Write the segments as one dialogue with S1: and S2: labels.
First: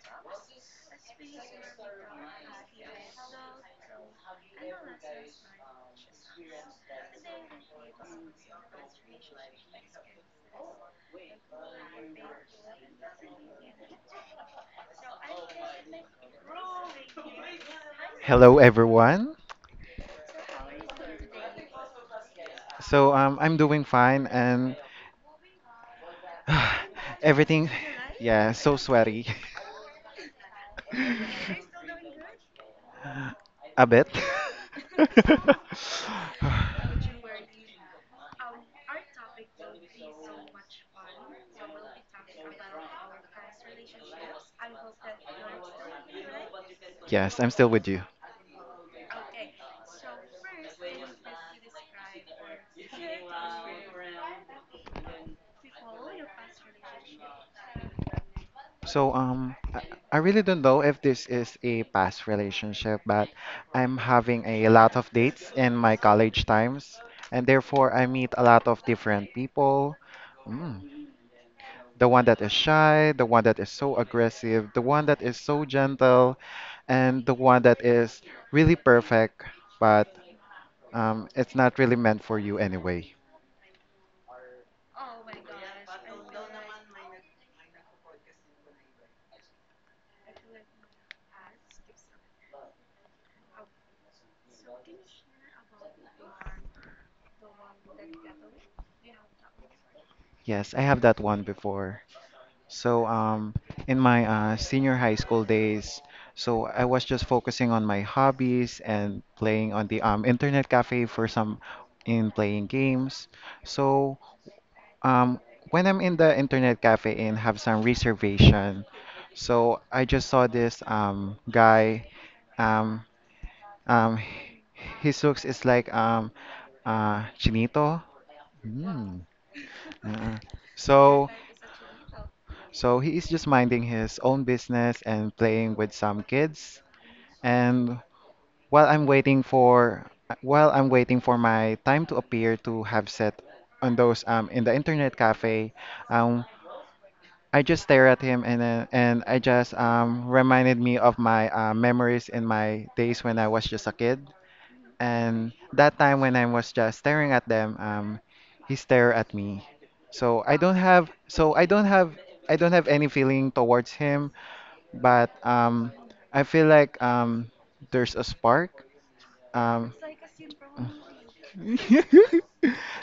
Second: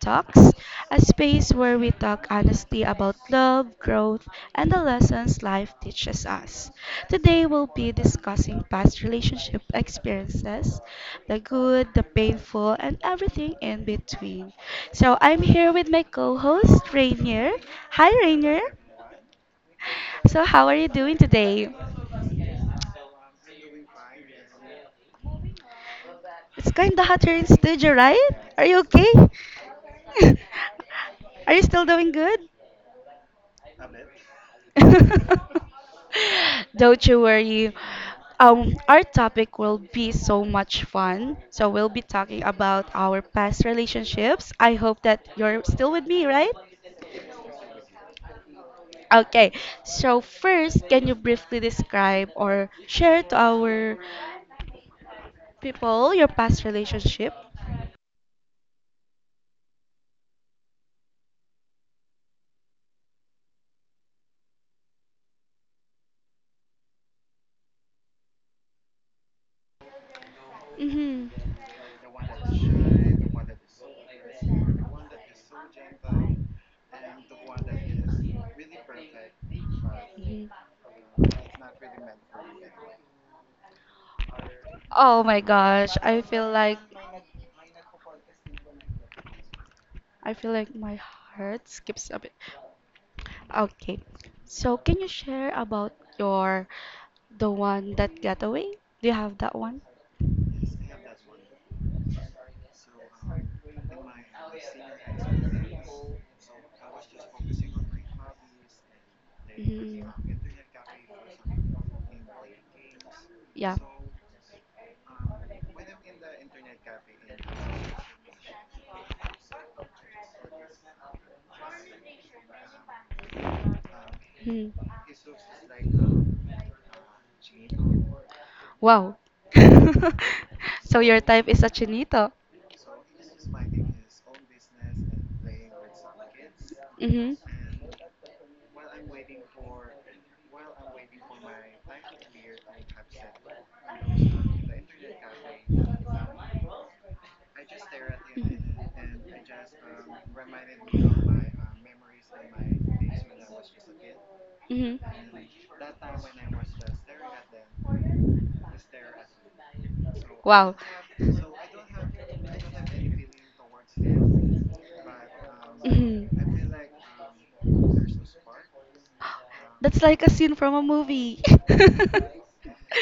S1: Talks, a space where we talk honestly about love, growth, and the lessons life teaches us. Today, we'll be discussing past relationship experiences, the good, the painful, and everything in between. So, I'm here with my co host, Rainier. Hi,
S2: Hello,
S1: Rainier.
S2: everyone.
S1: So, how are you doing today?
S2: I'm doing fine and
S1: It's kind of hot here in
S2: everything.
S1: studio, right?
S2: Yeah,
S1: Are
S2: so
S1: you okay?
S2: sweaty.
S1: Are you still doing good?
S2: A bit.
S1: Don't you worry. Our topic will be so much fun. So we'll be talking about our past relationships. I hope that you're still with me, right?
S2: Yes, I'm still with you.
S1: Okay. So first, can you briefly describe or share to our people your past relationship?
S2: So um, I, I really don't know if this is a past relationship, but I'm having a lot of dates in my college times, and therefore I meet a lot of different people. Hmm.
S1: Mm-hmm.
S2: The one that is shy, the one that is so aggressive, the one that is so gentle, and the one that is really perfect, but
S1: Mhm.
S2: um, it's not really meant for you anyway.
S1: Oh my gosh, I feel like my heart skips a bit. Okay. So can you share about your, the one that got away? Do you have that one?
S2: Yes, I have that one before. So, um, in my senior high school days, so I was just focusing on my hobbies and playing on the
S1: Hmm.
S2: internet cafe for some in playing games.
S1: Yeah.
S2: So Um, when I'm in the internet cafe and have some reservation, so I just saw this guy. Um, um,
S1: Mhm.
S2: his looks is like chinito.
S1: Wow.
S2: Mm. Uh,
S1: So your
S2: so
S1: type is a chinito.
S2: so he is just minding his own business and playing with some kids.
S1: Mm-hmm.
S2: And while I'm waiting for while I'm waiting for my time to appear to have set on those in the internet cafe, um I just stare at him and then and I just reminded me of my memories in my days when I was just a kid.
S1: Mm-hmm.
S2: And that time when I was just staring at them, he stared at me. So I
S1: Wow.
S2: don't have so I don't have any feeling towards him, but I feel
S1: Mm-hmm.
S2: like there's a spark. Um,
S1: That's like a scene from a movie.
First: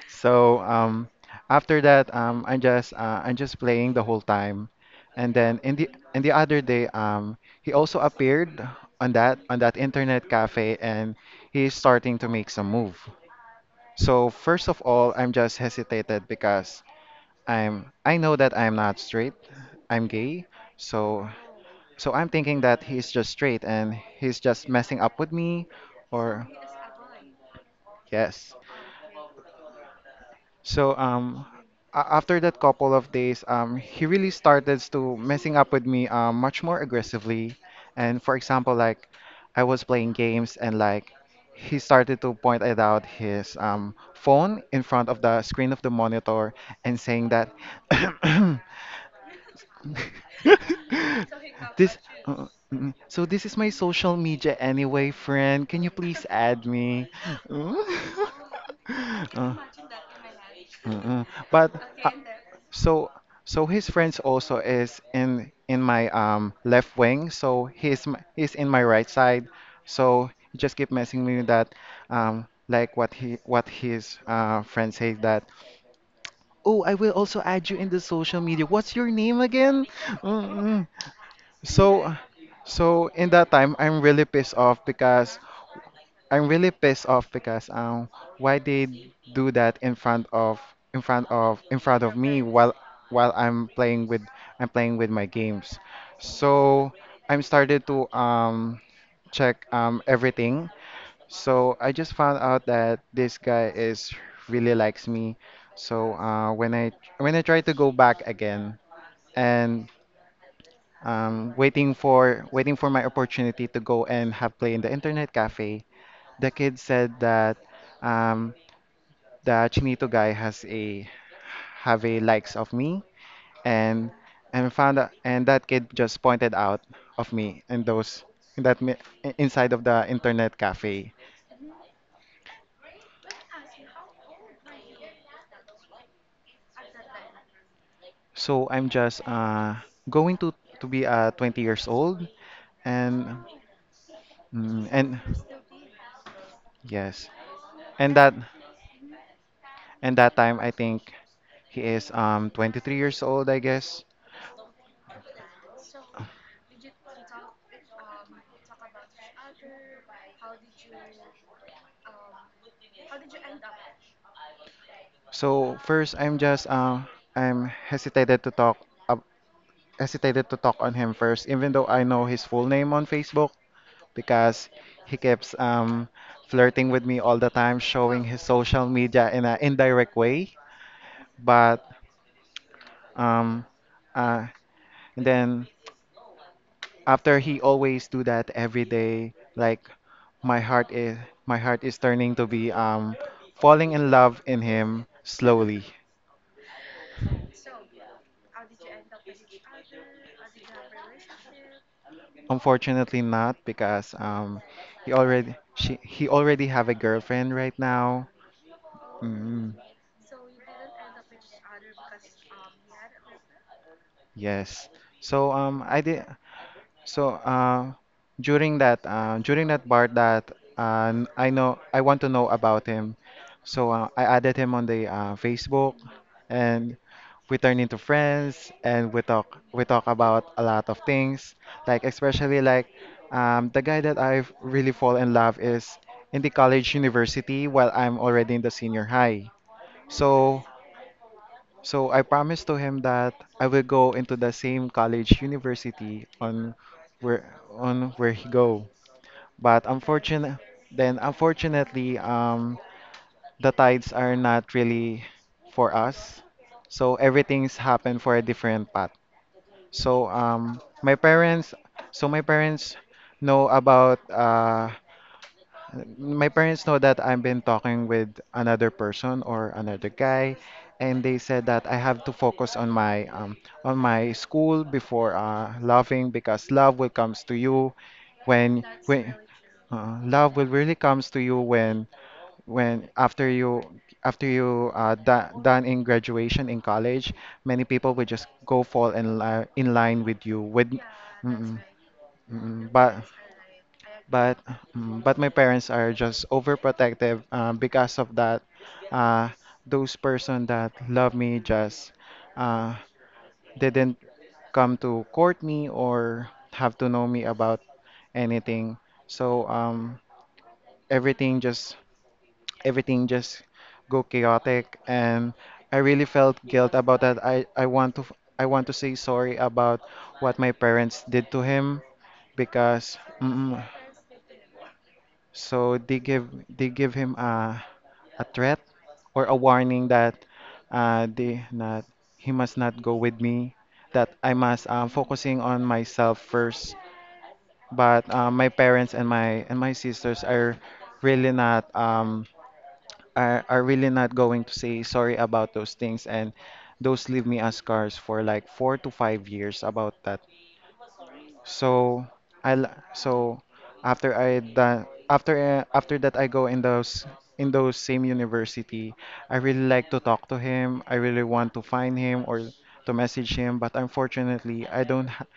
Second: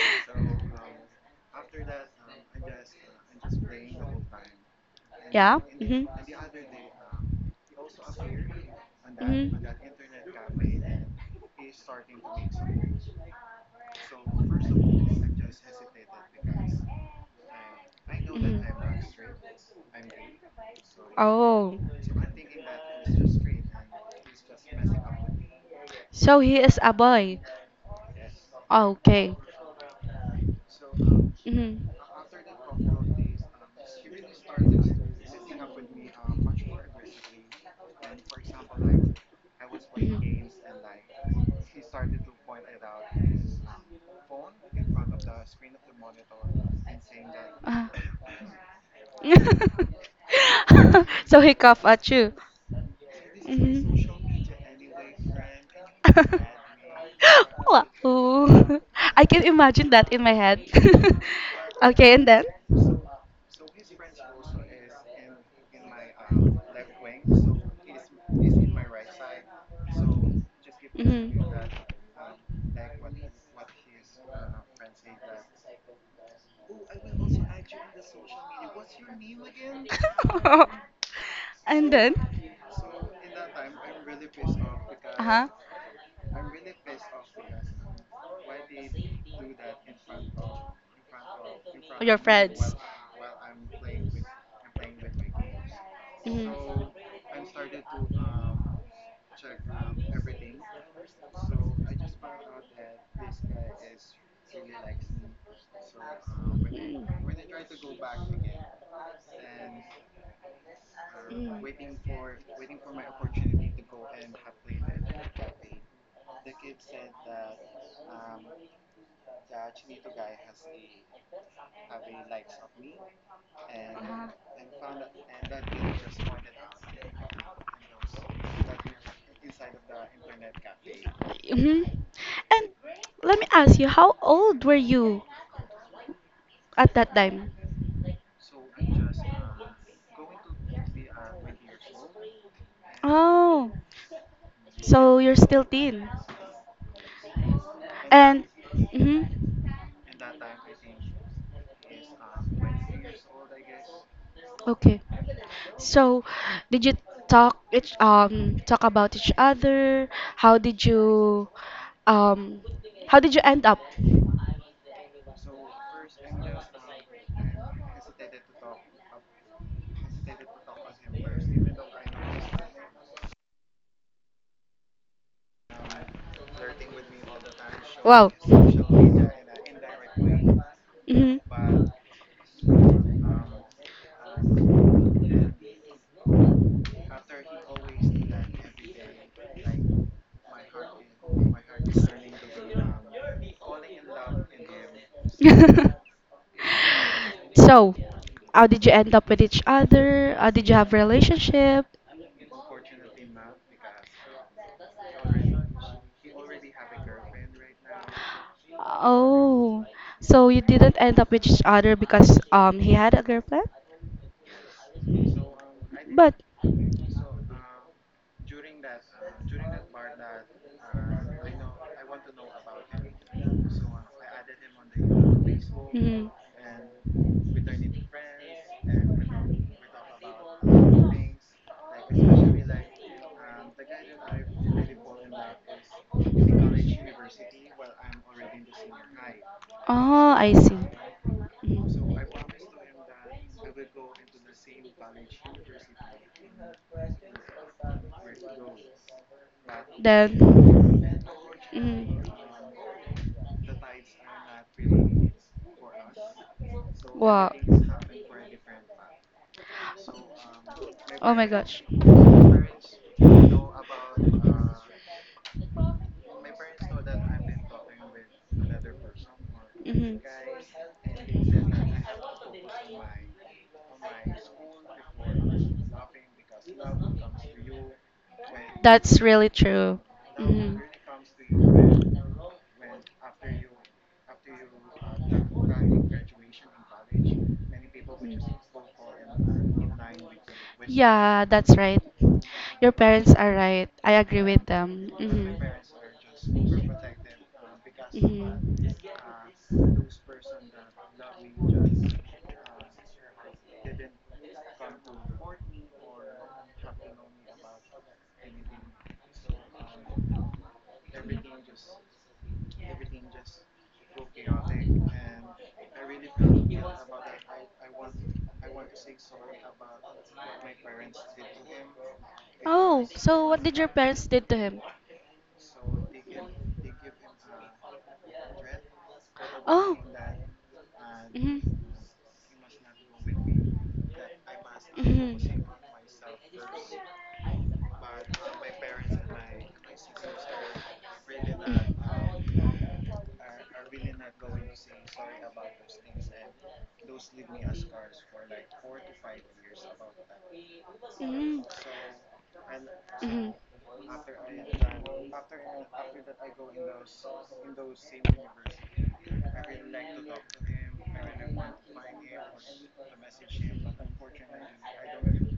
S2: So um, after that, I'm just playing the whole time, and
S1: Yeah.
S2: then in the
S1: Mhm.
S2: other day, he also appeared on
S1: Mhm.
S2: that internet cafe, and he's starting to make some move. So first of all, I'm just hesitated because I know that I'm not
S1: Mhm.
S2: straight, I'm gay, so
S1: Oh,
S2: so I'm thinking that he's just straight and he's just messing up with me,
S1: so
S2: or
S1: he is a boy.
S2: yes.
S1: Oh, okay.
S2: So um
S1: Mhm.
S2: a- after that couple of days, he really started to messing up with me much more aggressively. And for example, like I was playing
S1: Mhm.
S2: games and like he started to point it out his phone in front of the screen of the monitor and saying that
S1: Ah. So he cough
S2: this
S1: at you.
S2: uh, mm, so this is my
S1: Mhm.
S2: social media anyway, friend. Can you please add me?
S1: Wow. I can
S2: Uh,
S1: imagine that in my head.
S2: uh, but
S1: Okay, and then?
S2: so, so his friends also is in my left wing. So he's in my right side. So he just keep
S1: Mhm.
S2: messing me with that, like what he what his friend say that. Oh, I will also add you in the social media. What's your name again? Mm-mm.
S1: And
S2: So,
S1: then?
S2: so in that time,
S1: Uh huh.
S2: I'm really pissed off because why they do that in front of in front of
S1: Your
S2: me
S1: friends.
S2: while while I'm playing
S1: Mhm.
S2: with I'm playing with my games. So I'm started to check everything. So I just found out that this guy is really likes me. So uh, when I when I try to go back again and
S1: Uh-huh.
S2: waiting for my opportunity to go and have play in the internet cafe, the kid said that um, the Chinito guy has a have a likes of me and and found out, and that kid just pointed out of me in those in that inside of the internet cafe.
S1: Mhm. And let me ask you, how old were you at that time?
S2: So I'm just going to be 20 years old and
S1: Oh,
S2: mm,
S1: so
S2: and
S1: you're still teen.
S2: yes and that
S1: And mhm.
S2: and that time I think he is 23 years old I guess.
S1: Okay. So, did you talk each talk about each other? How did you um how did you end up?
S2: So first I'm hesitated to talk on him first, even though I know his full name on Facebook because he keeps flirting with me all the time, showing
S1: Wow.
S2: his social media in an indirect way.
S1: Hmm.
S2: But um, uh, and then after he always do that every day, like my heart is my heart is turning to be falling in love in him slowly.
S1: So, how did you end up with each other? How did you have relationship?
S2: Unfortunately, not because he already she he already have a girlfriend right now. Mm.
S1: Oh, so you didn't end up with each other because he had a girlfriend?
S2: Yes. So I did
S1: But
S2: so during that part that I know I want to know about him. I added him on the Facebook
S1: mhm.
S2: and we turned into friends and we talk about a lot of things like especially like the guy that I've really fall in love is in the college university while I'm already in the senior high.
S1: Oh, I
S2: So
S1: see.
S2: so
S1: Mhm.
S2: I promised to him that I will go into the same college university on where where he go. But
S1: Then,
S2: unfortunate then Unfortunately
S1: mm,
S2: the tides are not really for us. So
S1: wow.
S2: everything's happened for a different path. So um my
S1: Oh my
S2: parents
S1: gosh.
S2: my parents know about my parents know that I've been talking with another person or another
S1: Mhm.
S2: guy, and they said that I have to focus on my school before loving because when
S1: That's
S2: when
S1: really true.
S2: love will
S1: Mhm.
S2: really comes to you when after you da done in graduation in college, many people will just go fall in li in line with you with
S1: Yeah, that's
S2: mm-mm,
S1: right. Your
S2: But
S1: parents are right. I agree
S2: but
S1: with them.
S2: but my
S1: Hmm.
S2: parents are just overprotective because of that
S1: Hmm.
S2: uh, those person that love me just uh, didn't come to court me or have to know me about anything so everything just everything just go chaotic and I really felt guilt about that I want to say sorry about what my parents did to him
S1: Oh,
S2: because
S1: so what did your parents did to him?
S2: so they give him a threat or a
S1: Oh.
S2: warning that
S1: Mhm.
S2: they not he must not go with me, that I must
S1: Mhm.
S2: focusing
S1: Mhm.
S2: on myself first. But my parents and my sisters are really not are really not going to say sorry about those things and those leave me as scars for like 4 to 5 years about that
S1: Mhm. Mhm. Mhm.
S2: so
S1: Mhm.
S2: so after I done after that I go in those same university. I really like to talk to him. I really want to find him or to message him, but unfortunately,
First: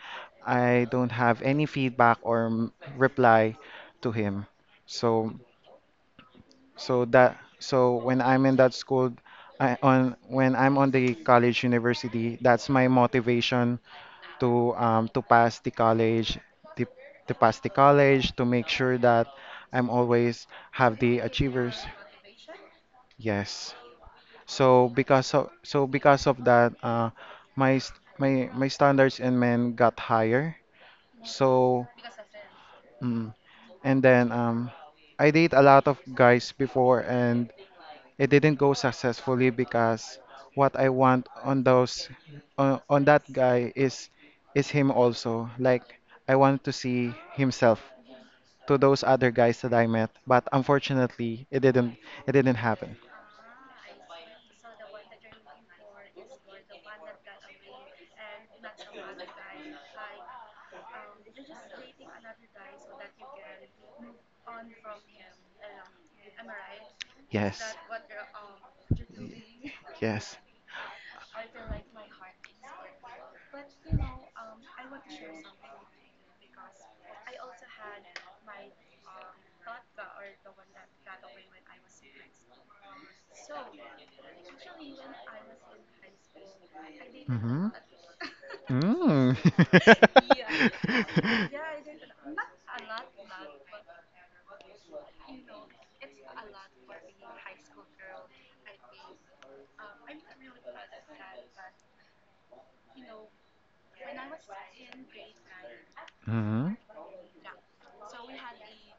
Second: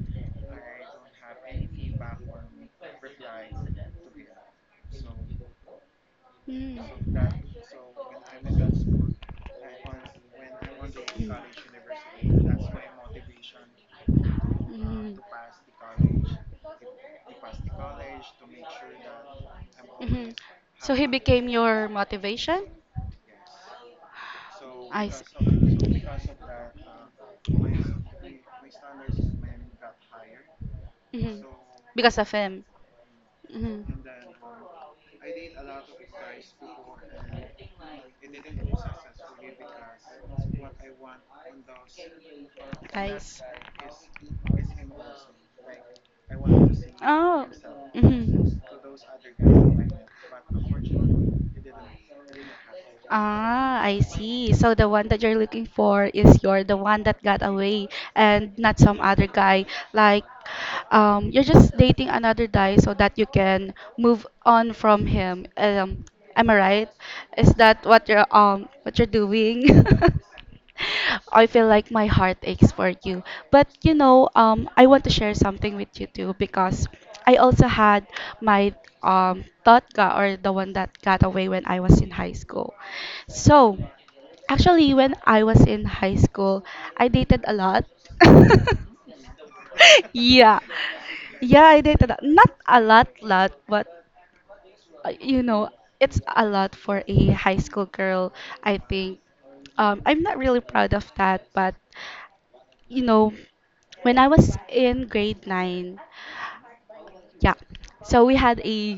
S2: I don't have any feedback or reply to him. So so that so when I'm in that school, I on when I'm on the college university, that's my motivation to pass the college to, to pass the college to make sure that I'm always
S1: So
S2: have
S1: he
S2: the
S1: became
S2: achievers.
S1: your motivation?
S2: Yes.
S1: I see.
S2: Because of that, my my standards in men got higher.
S1: Mhm.
S2: So
S1: Because of him.
S2: mm,
S1: Mhm.
S2: and then I date a lot of guys before, and it didn't go successfully because what I want on those on
S1: I.
S2: that guy is him also. Like I want to see
S1: Oh.
S2: himself
S1: Mhm.
S2: to those other guys that I met, but unfortunately, it didn't happen.
S1: Ah, I see. So the one that you're looking for is you're the one that got away and not some other guy. Like, you're just dating another guy so that you can move on from him. Am I right? Is
S2: Yes.
S1: that what you're doing?
S2: Yes.
S1: I feel like my heart aches for you. But you know, I want to share something with you too because I also had my totga or the one that got away when I was in high school. So actually, when I was in high school, I dated a
S2: Mhm.
S1: lot.
S2: Mm.
S1: Yeah, yeah, I dated a- not a lot, lot, but you know, it's a lot for a high school girl, I think. I'm not really proud of that, but you know, when I was in grade 9,
S2: Mhm.
S1: yeah, so we had a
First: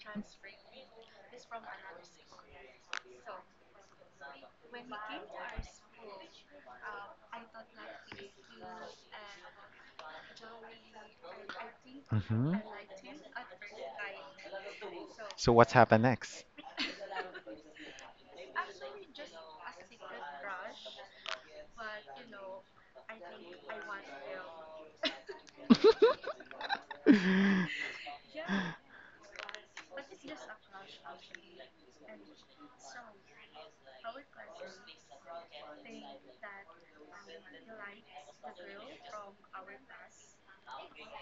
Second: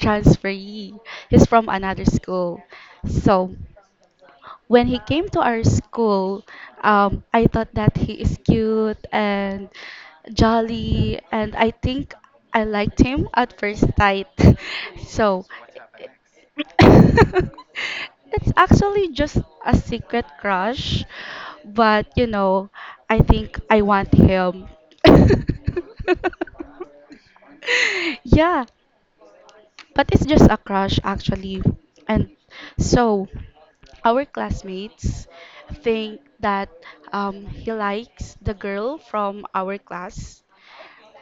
S1: transferee. He's from another school. So, when he came to our school, I thought that he is cute and jolly, and I think
S2: Mhm.
S1: I liked him at first sight. So,
S2: So what's happened next?
S1: it's actually just a secret crush, but you know, I think I want him. Yeah, but it's just a crush, actually. And so, our classmates think that he likes the girl from our class.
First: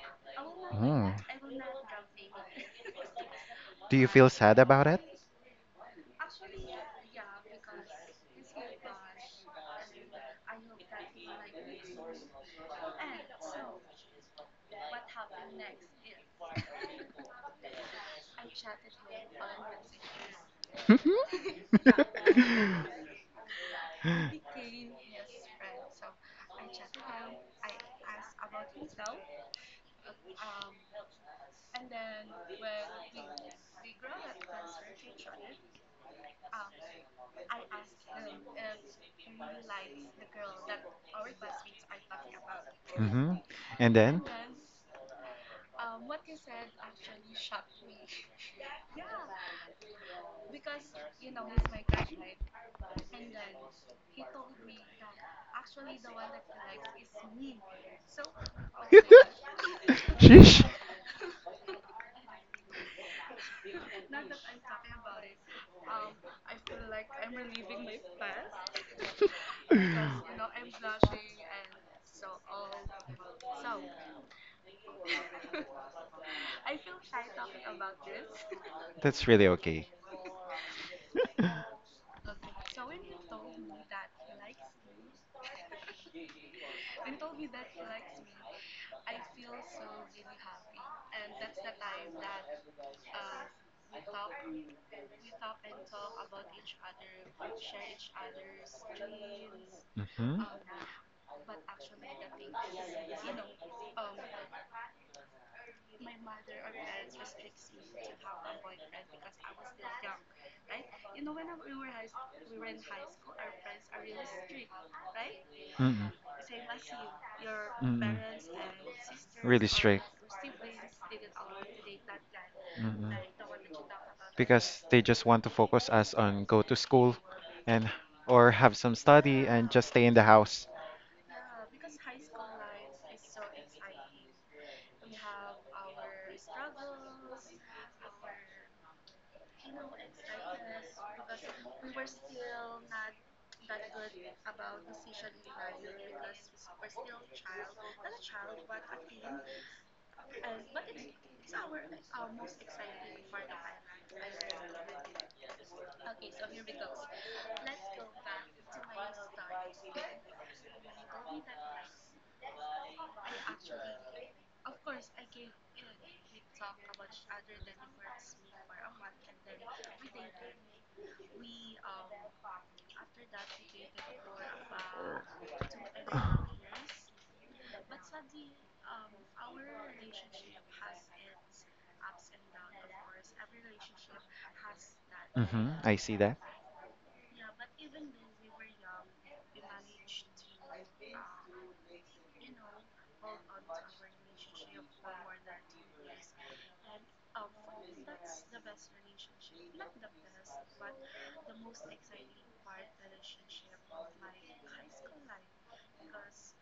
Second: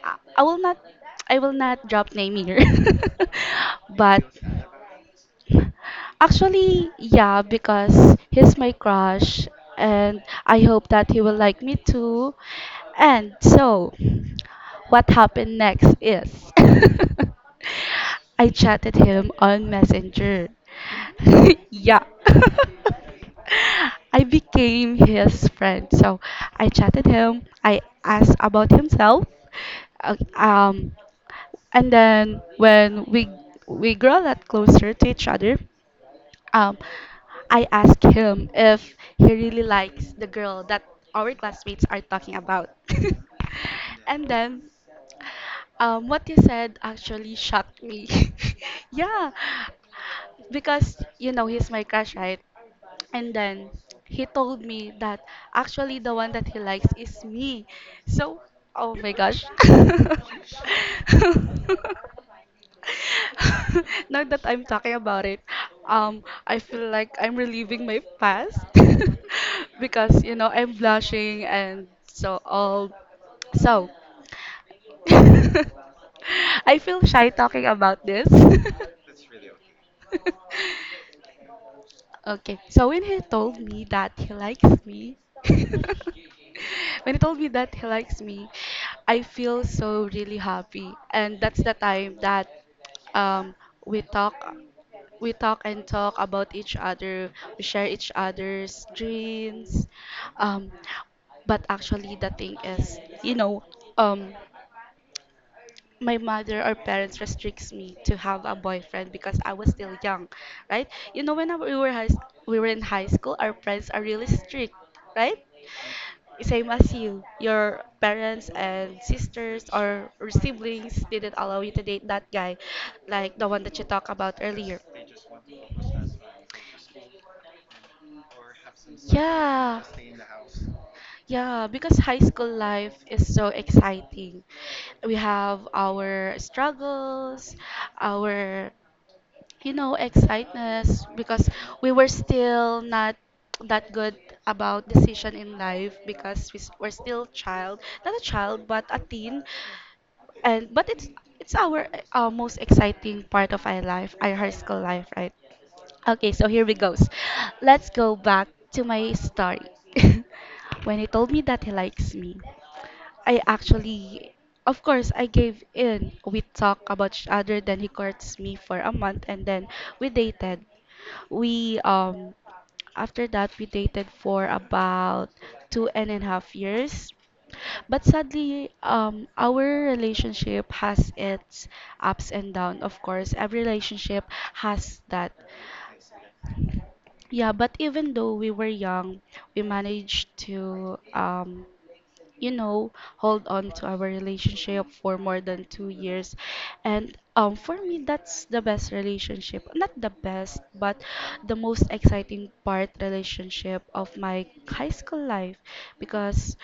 S1: I will not,
S2: Oh.
S1: I will not drop name here,
S2: Do you
S1: but
S2: feel sad about it?
S1: actually, yeah, because he's my crush and I hope that he will like me too. And so, what happened next is I chatted him on Messenger. Yeah. I became his friend. So I chatted him. I asked about himself. Uh, Um, and then when we grow a lot closer to each other, um, I asked him if he really likes the girl that our classmates are talking about.
S2: hmm And then?
S1: And then what you said actually shocked me. Yeah, because you know he's my crush, right? And then he told me that actually the one that he likes is me. So, oh my gosh.
S2: Sheesh.
S1: Now that I'm talking about it, I feel like I'm reliving my past because you know I'm blushing and so all. So, I feel shy talking about this.
S2: That's really okay.
S1: Okay, so when he told me that he likes me, when he told me that he likes me, I feel so really happy, and that's the time that um, we talk, we talk and talk about each other. We share each other's dreams.
S2: hmm
S1: Um, but actually, the thing is, you know, um, my mother or parents restricts me to have a boyfriend because I was still young, right? You know, when I- we were high, we were in high school, our parents are really strict, right?
S2: Mm-mm.
S1: Same as you, your
S2: Mm-mm.
S1: parents and sisters
S2: Really strict.
S1: or siblings didn't allow you to date that guy,
S2: Mm-mm.
S1: like the one that you talked about earlier.
S2: Because they just want to focus us on go to school and or have some study and
S1: Yeah.
S2: just stay in the house.
S1: Yeah, because high school life is so exciting. We have our struggles, our, you know, excitedness because we were still not that good about decision in life because we s- were still child, not a child, but a teen and but it's our most exciting part of our life, our high school life, right? Okay, so here we goes. Let's go back to my story. When he told me that he likes me, I actually, of course, I gave in. We talked about each other, then he courts me for a month, and then we dated. We, um, after that, we dated for about 2.5 years. But sadly, our relationship has its ups and downs. Of course, every relationship has that.
S2: Mm-hmm. I see that.
S1: Yeah, but even though we were young, we managed to you know, hold on to our relationship for more than 2 years. And for me, that's the best relationship. Not the best, but the most exciting part relationship of my high school life because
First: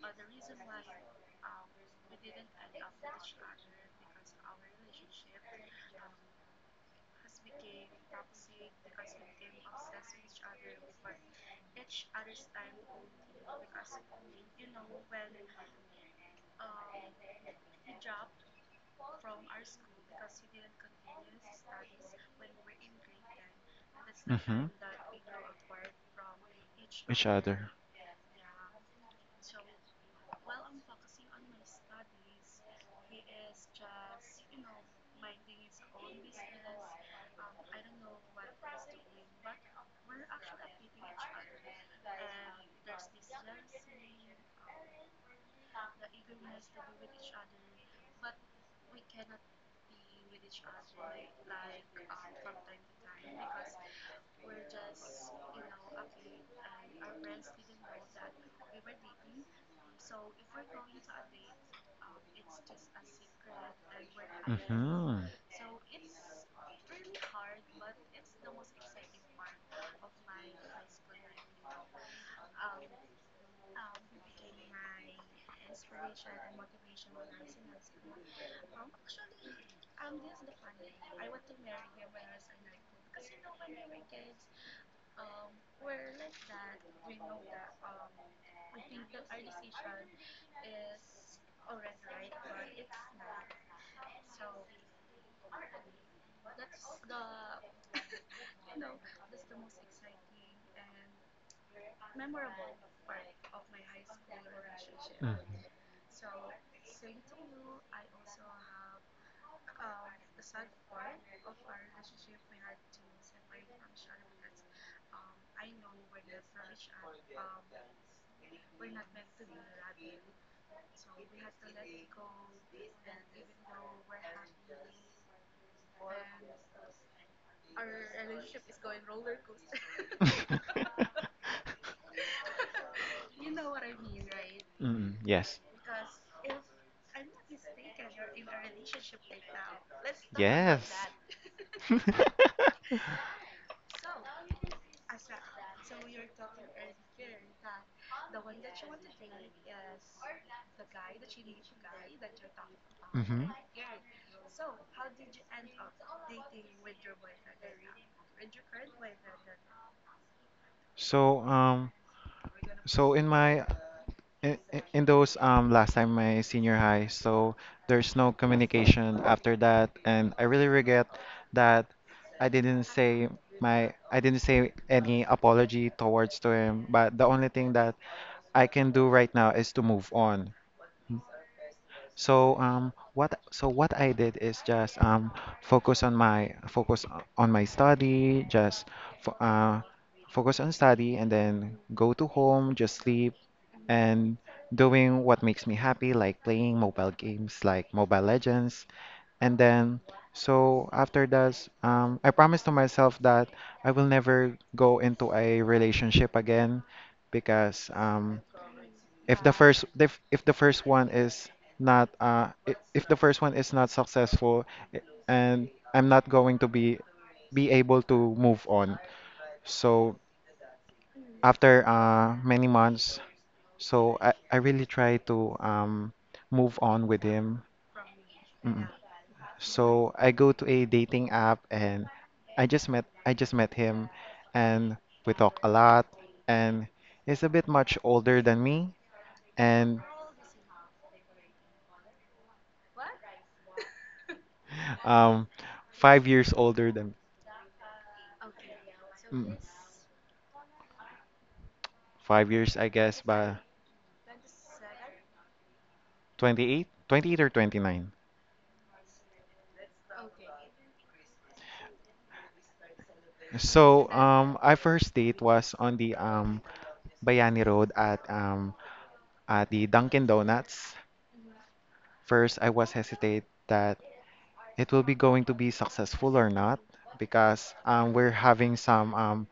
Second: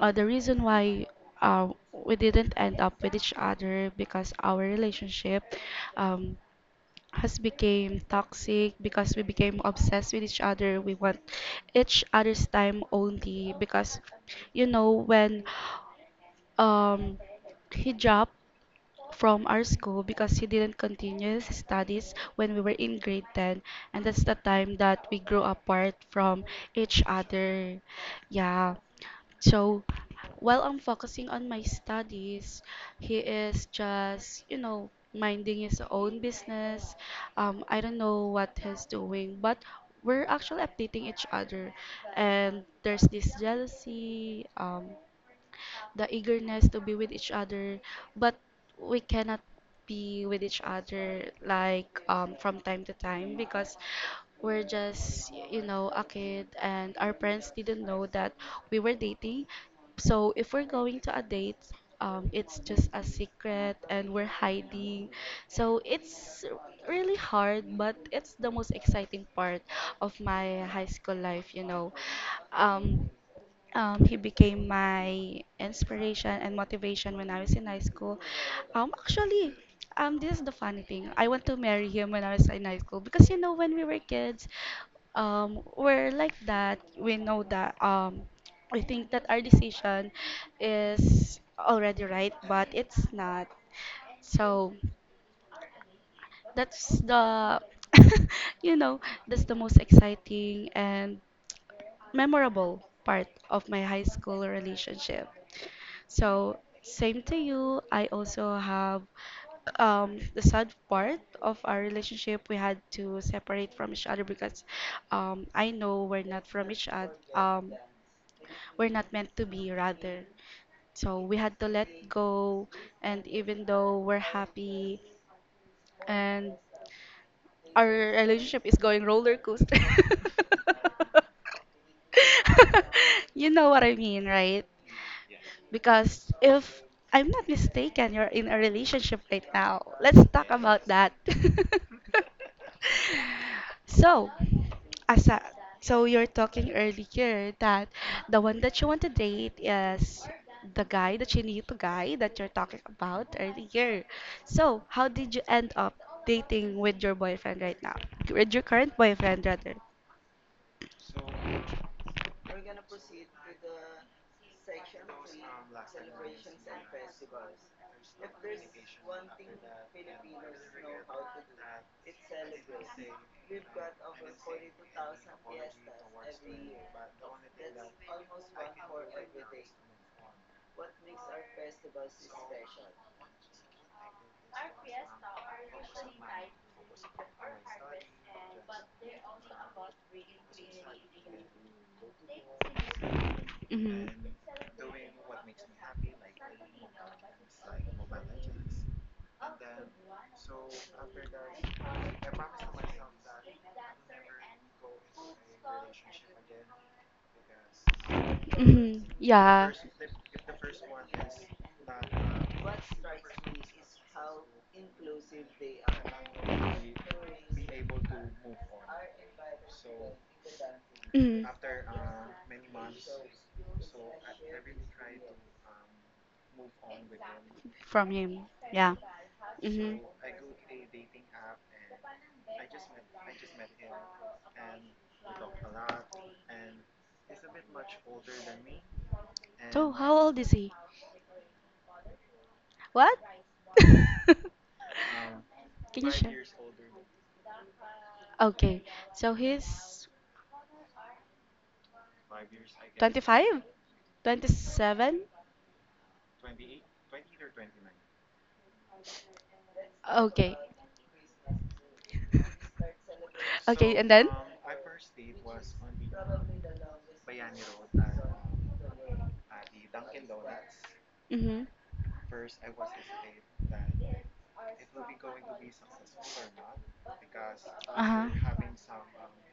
S1: the reason why we didn't end up with each other because our relationship um, has became toxic because we became obsessed with each other. We want each other's time only because you know when um he dropped from our school because he didn't continue his studies when we were in grade 10 and that's the
S2: Mm-hmm.
S1: time that we grew apart from each
S2: Each other.
S1: other. Yeah. So while I'm focusing on my studies, he is just, you know, minding his own business. I don't know what he's doing, but we're actually updating each other. And there's this jealousy. The eagerness to be with each other, but we cannot be with each other like from time to time because we're just, you know, a kid and our parents didn't know that we were dating. So if we're going to a date, it's just a secret and we're hiding.
S2: Mm-hmm.
S1: So it's really hard, but it's the most exciting part of my high school life, you know. Um, he became my inspiration and motivation when I was in high school. Um, actually, this is the funny thing. I want to marry him when I was in high school because you know when we were kids, we're like that. We know that we think that our decision is already right, but it's not. So that's the, you know, that's the most exciting and memorable part of my high school relationship. So, same to you, I also have the sad part of our relationship. We had to separate from each other because I know we're not from each other. We're not meant to be, rather. So, we had to let go, and even though we're happy and our relationship is going roller coaster.
S2: Mm hmm.
S1: You know what I mean, right?
S2: Mm, yes.
S1: Because if I'm not mistaken, you're in a relationship right now. Let's talk about
S2: Yes.
S1: that. So, as a, so you're talking earlier that the one that you want to date is the guy that you need to guy that you're talking about
S2: hmm
S1: earlier. So, how did you end up dating with your boyfriend right now? With your current boyfriend, rather.
S2: So um in my in those last time my senior high, so there's no communication after that and I really regret that I didn't say I didn't say any apology towards to him, but the only thing that I can do right now is to move on. What I did is just focus on my study, just fo focus on study, and then go to home, just sleep,
S1: Mm-hmm.
S2: and doing what makes me happy, like playing mobile games, like Mobile Legends, and then so after that, I promised to myself that I will never go into a relationship again, because
S1: Mm-hmm. Yeah.
S2: if the first one is not I- if the first one is not successful i- and I'm not going to be able to move on. So
S1: Mm-hmm.
S2: after many months, I really try to move on with him.
S1: From him.
S2: Mm.
S1: Yeah. Mm-hmm.
S2: So I go to a dating app and I just met him and we talk a lot and he's a bit much older than me
S1: So,
S2: and
S1: how old is he? What?
S2: Um,
S1: Can you
S2: five
S1: share?
S2: years older than
S1: Okay. So
S2: mm,
S1: he's
S2: 5 years, I guess, but
S1: 25? 27?
S2: 28 or 29.
S1: Okay. Okay,
S2: So,
S1: and then?
S2: our first date was on the Bayani Road at the Dunkin' Donuts.
S1: Mm-hmm.
S2: First, I was hesitate that it will be going to be successful or not because
S1: Uh-huh.
S2: we're having some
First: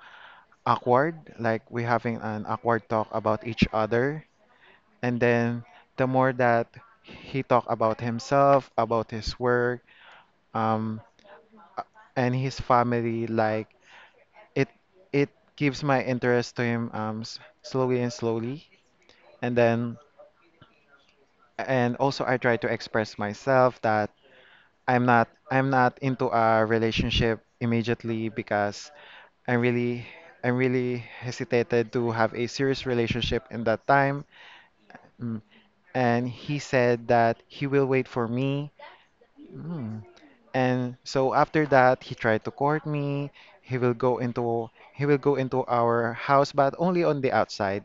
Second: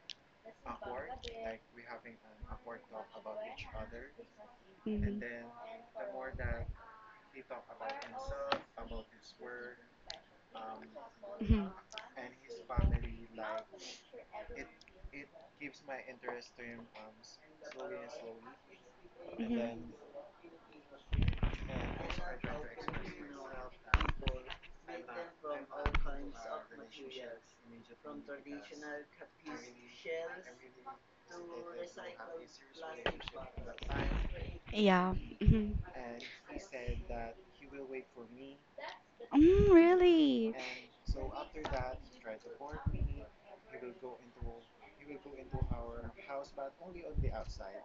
S2: awkward, like we're having an awkward talk about each other.
S1: Mm-hmm.
S2: And then the more that he talked about himself, about his work, um,
S1: Mm-hmm.
S2: and his family, like it it gives my interest to him, slowly and slowly. And
S1: Mm-hmm.
S2: then and also, I try to express myself that I'm not into a relationship immediately because I'm really I'm really hesitated to have a serious relationship in that time.
S1: Yeah.
S2: Mm.
S1: Mm-hmm.
S2: And he said that he will wait for me.
S1: Mm,
S2: Mm.
S1: really?
S2: And so after that, he tried to court me. He will go into he will go into our house, but only on the outside.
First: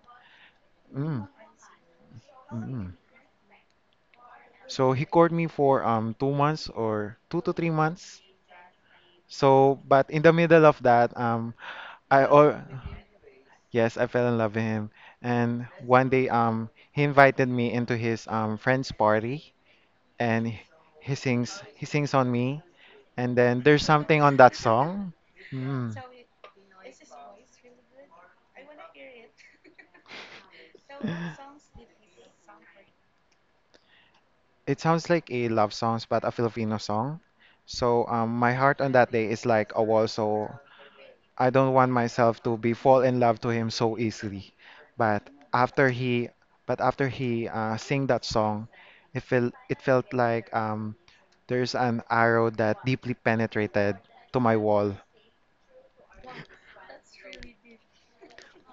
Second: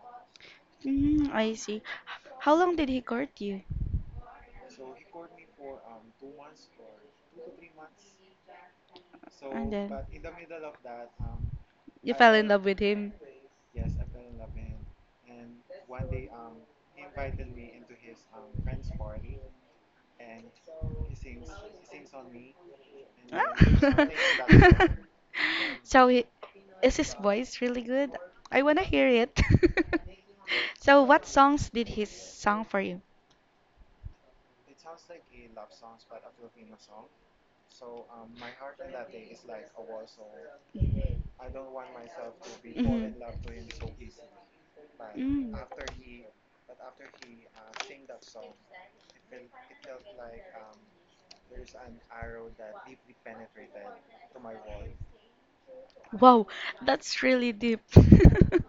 S1: Mm,
S2: Mm.
S1: I see. How long did
S2: Mm.
S1: he court you?
S2: So he courted me for 2 months or 2 to 3 months.
S1: And
S2: So,
S1: then
S2: but in the middle of that,
S1: you
S2: I
S1: fell in
S2: all
S1: love with him.
S2: yes, I fell in love with him. And one day, he invited me into his friend's party, and he sings on me. And
S1: Ah.
S2: then there's something on that song. Mm.
S1: So he, is his voice really good? I wanna hear it. So what songs did he sing for you?
S2: It sounds like a love songs, but a Filipino song. So, my heart on that day is like a wall. So
S1: Mhm.
S2: I don't want myself to be fall in love to him so easily. But
S1: Mm.
S2: after he, but after he sing that song, it felt like, there's an arrow that deeply penetrated to my wall.
S1: Wow, that's really deep.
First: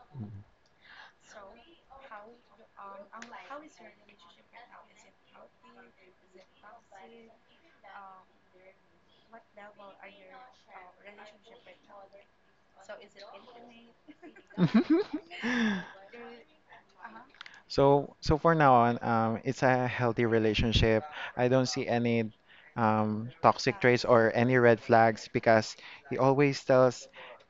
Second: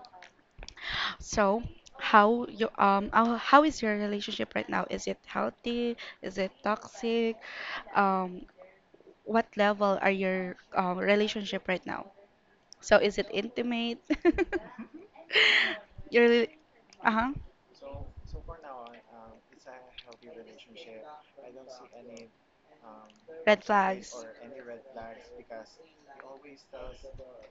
S1: So, how you how is your relationship right now? Is it healthy? Is it toxic? Um, what level are your relationship right now? So, is it intimate? Your rela- uh-huh,
S2: So for now on, it's a healthy relationship. I don't see any
S1: red
S2: toxic traits
S1: flags.
S2: or any red flags because he always tells,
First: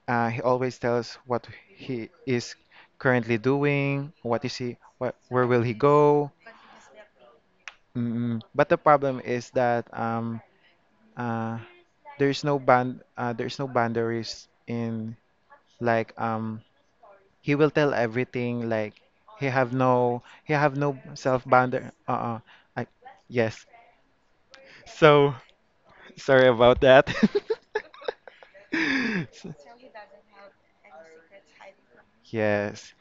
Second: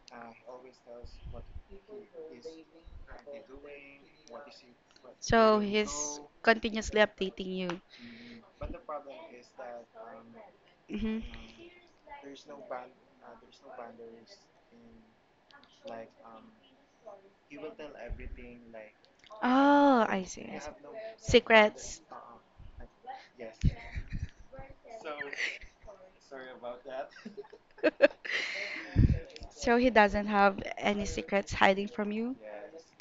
S2: he always tells what he is currently doing, what is he, what, where
S1: So,
S2: will he
S1: he's
S2: go.
S1: continuously updating you.
S2: But the problem is that
S1: hmm
S2: uh, there's no boundaries in, like, he will tell everything, like he have
S1: Oh,
S2: no
S1: I see.
S2: he
S1: I see.
S2: have no self bounder.
S1: Secrets.
S2: Uh-uh I, yes, so sorry about that.
S1: So he doesn't have any secrets hiding from you?
S2: Yes,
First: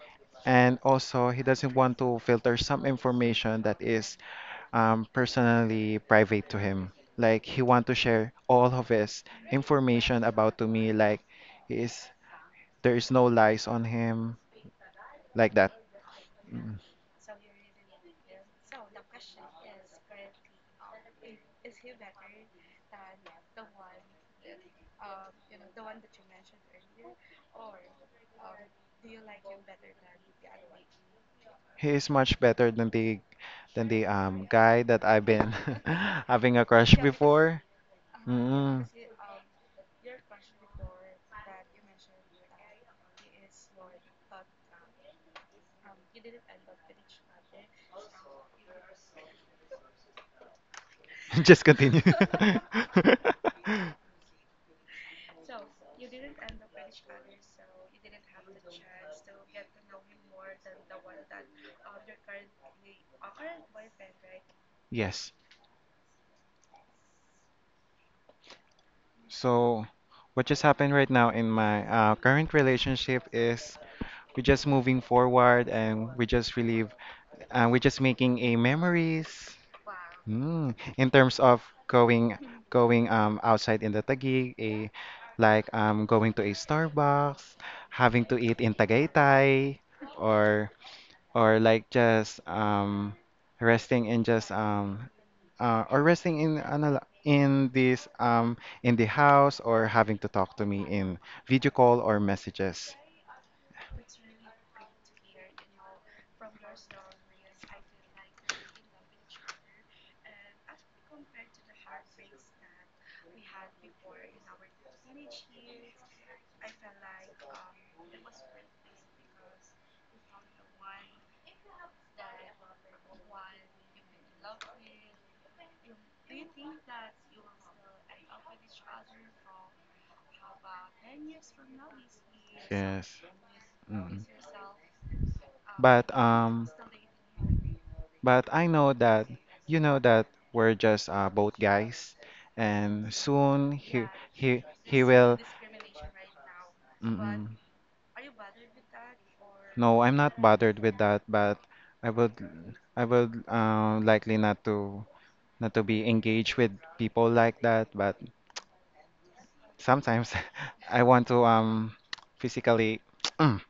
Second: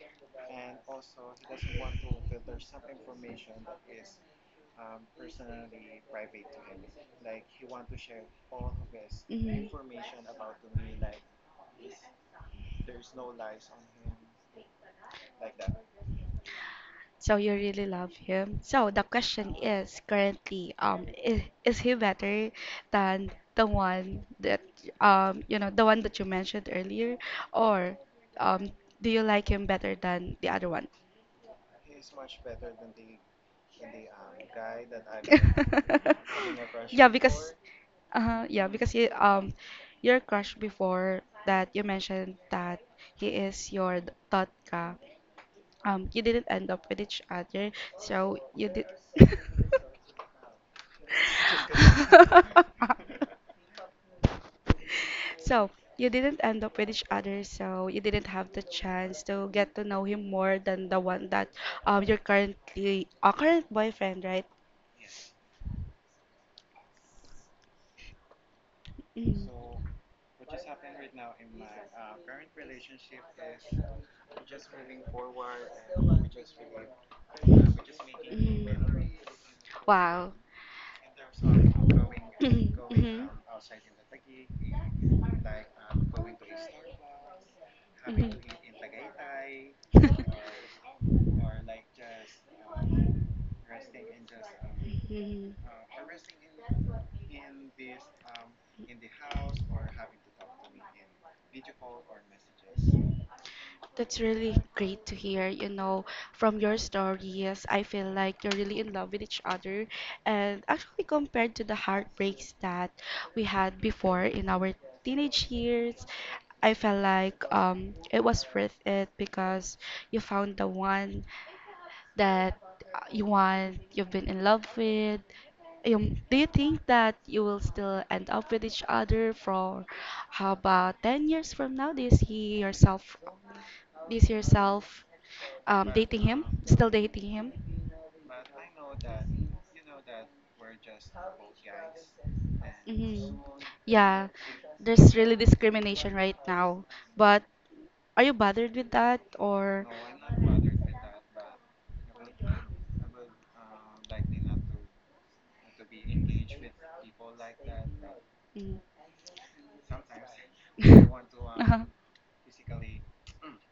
S2: and also he doesn't want to filter some information that is, personally private to him, like he want to share all of his information about to me, like he is there is no lies on him, like that.
S1: So you really love him. So the question is currently, is he better than the one that, the one that you mentioned earlier, or, um, do you like him better than the other one?
S2: He is much better than the guy that I've been having a crush
S1: Yeah, because,
S2: before.
S1: yeah,
S2: Mm-mm.
S1: because you, your crush before that you mentioned that he is your thought ka. You didn't end up with each other, so you did.
S2: Just continue.
S1: So you didn't end up with each other, so you didn't have the chance to get to know him more than the one that your currently current boyfriend, right?
S2: Yes.
S1: Mm.
S2: So what just happened right now in my current relationship is we're just moving forward, and we just relive, and we're just making a
S1: Mm.
S2: memories.
S1: Wow.
S2: In terms of going,
S1: Mhm, mhm,
S2: outside in the Taguig, eh, like going to a Starbucks, having to
S1: mhm.
S2: eat in Tagaytay, or or like just resting in, just or resting in, in this, in
S1: Mhm.
S2: the house, or having to talk to me in video call or messages.
S1: That's really great to hear, you know, from your story. Yes, I feel like you're really in love with each other. And actually, compared to the heartbreaks that we had before in our teenage years, I felt like it was worth it because you found the one that you've been in love with? Do you think that you will still end up with each other for how about 10 years from now? Do you see
S2: Yes.
S1: yourself, do you
S2: Mm.
S1: see yourself
S2: But
S1: dating him?
S2: um,
S1: Still dating him?
S2: But I know that you know that we're just, both guys, and
S1: hmm
S2: soon he
S1: Yeah,
S2: he
S1: there's really
S2: will.
S1: discrimination right now. But
S2: Mm-mm.
S1: are you bothered with that or?
S2: No, I'm not bothered with that, but I would I would likely not to be engaged with people like that. But
S1: Mm.
S2: sometimes I want to,
S1: Uh-huh.
S2: physically. Mm.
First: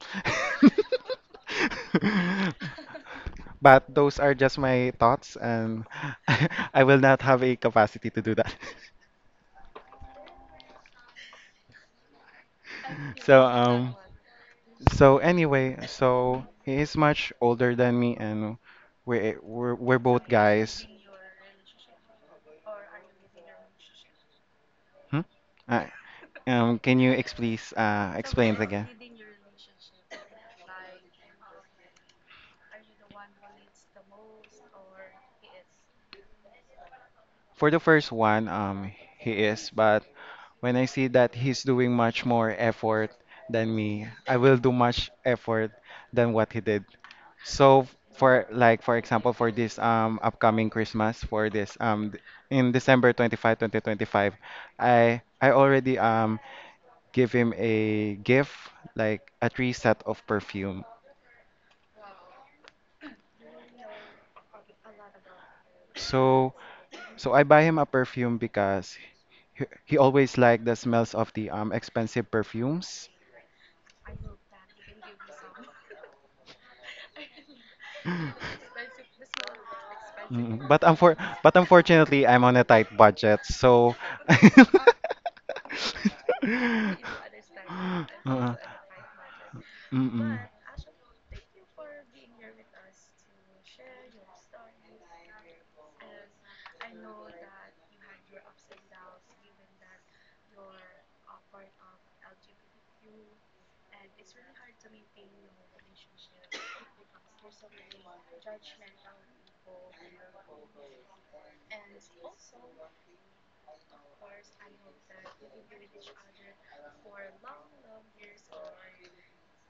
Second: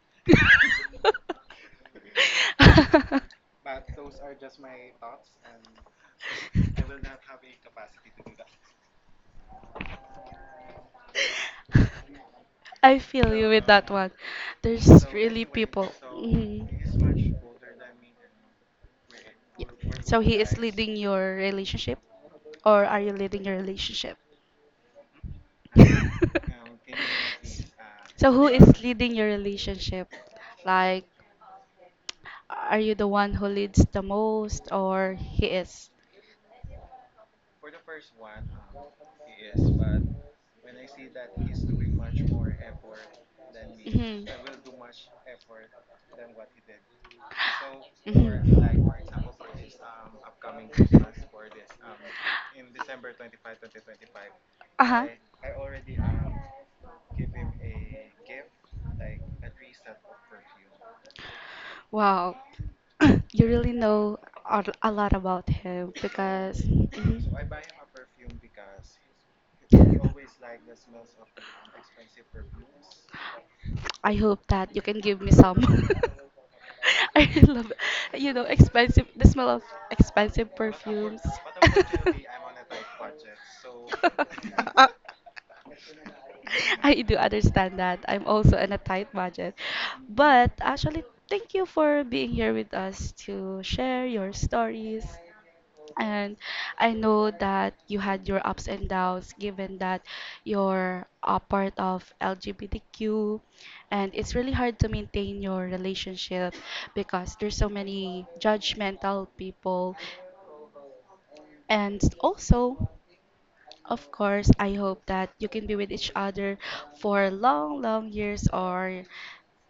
S2: But those are just my thoughts, and I will not have a capacity to do that.
S1: I feel
S2: So
S1: you with that
S2: um,
S1: one. There's
S2: so,
S1: really
S2: anyway,
S1: people.
S2: so he is much
S1: Mhm.
S2: older than me, and we're
S1: So
S2: both
S1: he is
S2: guys.
S1: leading your relationship, or are you leading your relationship?
S2: Hmm? Uh, can you ex please
S1: So who
S2: explain it
S1: is
S2: again?
S1: leading your relationship? Like, are you the one who leads the most, or he is?
S2: For the first one, he is, but when I see that he's doing much more effort than me,
S1: Mhm.
S2: I will do much effort than what he did. So, for like for example, for this upcoming
S1: Mhm.
S2: Christmas, for this in December 25th, 2025,
S1: Uh-huh.
S2: I already give him a gift, like a three set of perfume.
S1: Wow, you really know a lot about him
S2: So
S1: because mhm.
S2: so, I buy him a perfume because he always liked the smells of the expensive perfumes.
S1: I hope that you can give me some. I really love, you know, expensive, the smell of expensive
S2: Mm. But unfor
S1: perfumes.
S2: but unfortunately, I'm on a tight budget, so.
S1: I do understand that. I'm
S2: Uh,
S1: also on a tight budget.
S2: mm-mm.
S1: But actually, thank you for being here with us to share your stories. And I know that you had your ups and downs given that you're a part of LGBTQ and it's really hard to maintain your relationship because there's so many judgmental people and also of course, I hope that you can be with each other for long, long years or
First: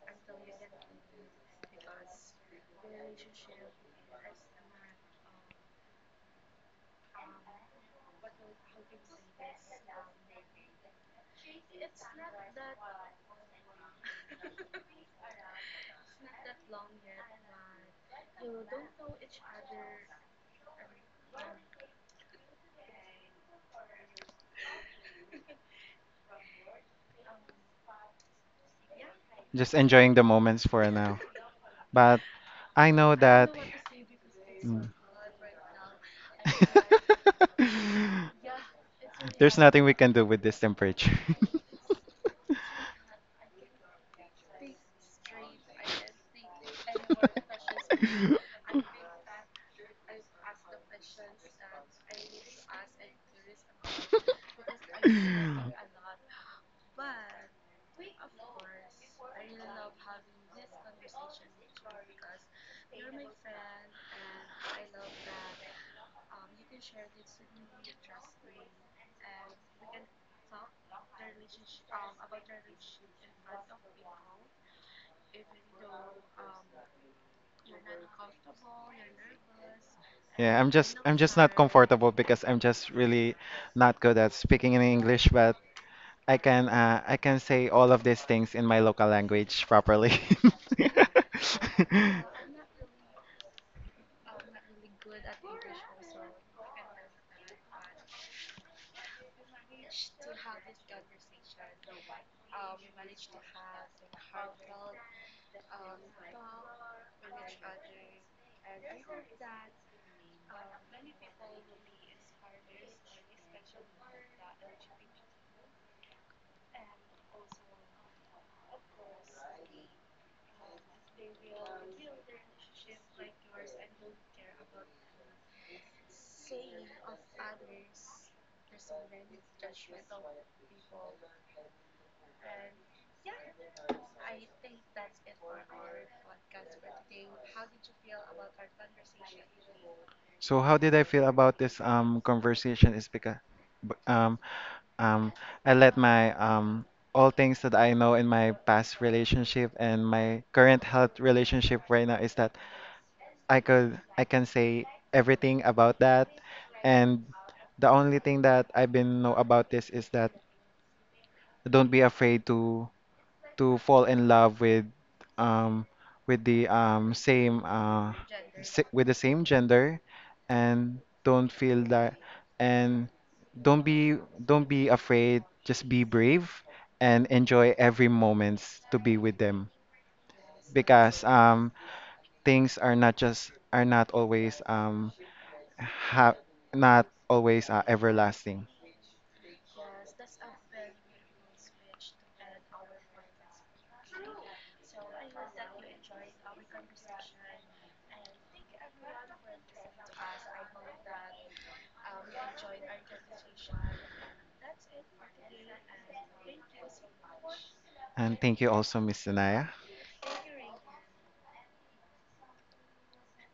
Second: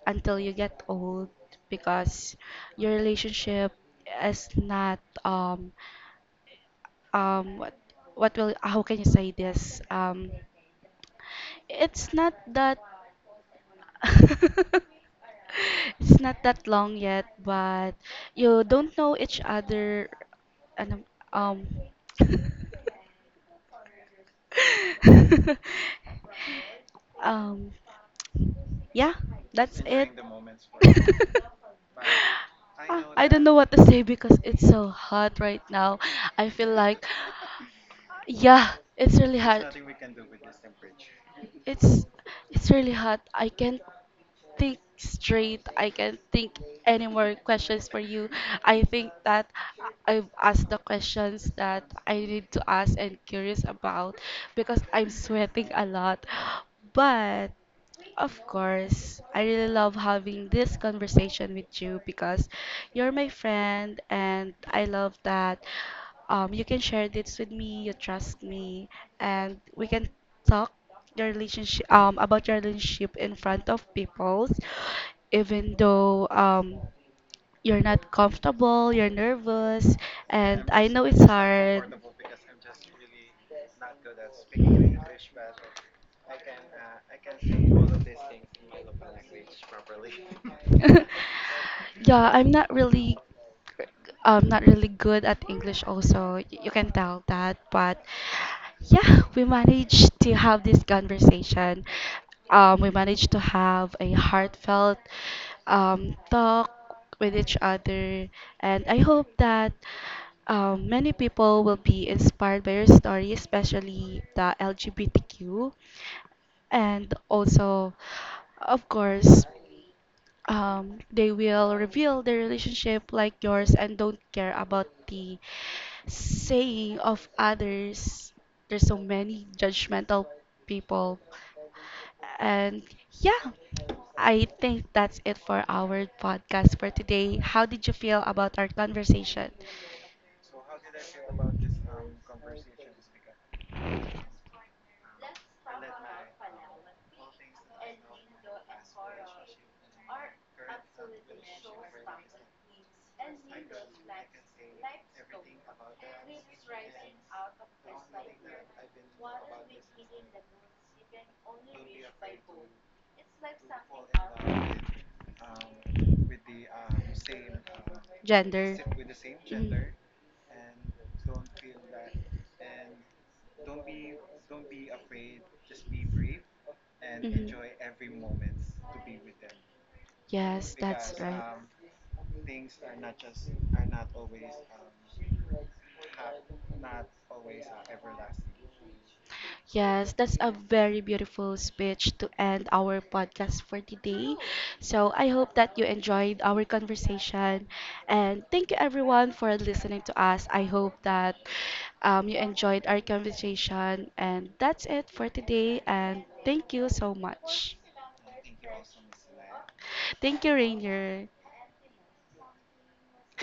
S1: until you get old because your relationship is not what what will how can you say this, it's not that it's not that long yet but you don't know each other and um um, yeah,
S2: Just
S1: that's it.
S2: enjoying the moments for now. But I
S1: Ah,
S2: know
S1: I don't know
S2: that.
S1: what to say because it's
S2: Mm.
S1: so hot right now. I feel like, yeah, it's really
S2: There's
S1: hot.
S2: nothing we can do with this temperature.
S1: It's it's really hot. I can't think straight. I can't think any more questions for you. I think that I've asked the questions that I need to ask and curious about because I'm sweating a lot. But of course, I really love having this conversation with you because you're my friend and I love that you can share this with me, you trust me, and we can talk your relationship about your relationship in front of people, even though you're not comfortable, you're nervous,
S2: Yeah,
S1: and
S2: I'm
S1: I
S2: just
S1: know
S2: I'm
S1: it's
S2: just not
S1: hard.
S2: comfortable because I'm just really not good at speaking in English, but I can say all of these things in my local language properly.
S1: Yeah, I'm not really good at English also. You can tell that, but yeah, we managed to have this conversation. We managed to have a heartfelt talk with each other, and I hope that many people will be inspired by your story, especially the LGBTQ. And also, of course, they will reveal their relationship like yours and don't care about the saying of others. There's so many judgmental people. And yeah, I think that's it for our podcast for today. How did you feel about our conversation?
S2: So, how did I feel about this conversation is because b- um um I let my all things that I know in my past relationship and my current health relationship right now is that I can say everything about that, and the only thing that I've been know about this is that don't be afraid to fall in love um with the um same uh
S1: Gender.
S2: with the same gender, and don't feel that, and don't be don't be afraid, just be brave and enjoy
S1: hmm
S2: every moments to be with them,
S1: Yes, that's
S2: because
S1: right.
S2: things are not always, ha everlasting.
S1: Yes, that's a very beautiful speech to end our podcast for today. So I hope that you enjoyed our conversation. And thank you everyone for listening to us. I hope that you enjoyed our conversation. And that's it for today. And thank you so much.
S2: And thank you also, Miss Danaya.
S1: Thank you, Rainier.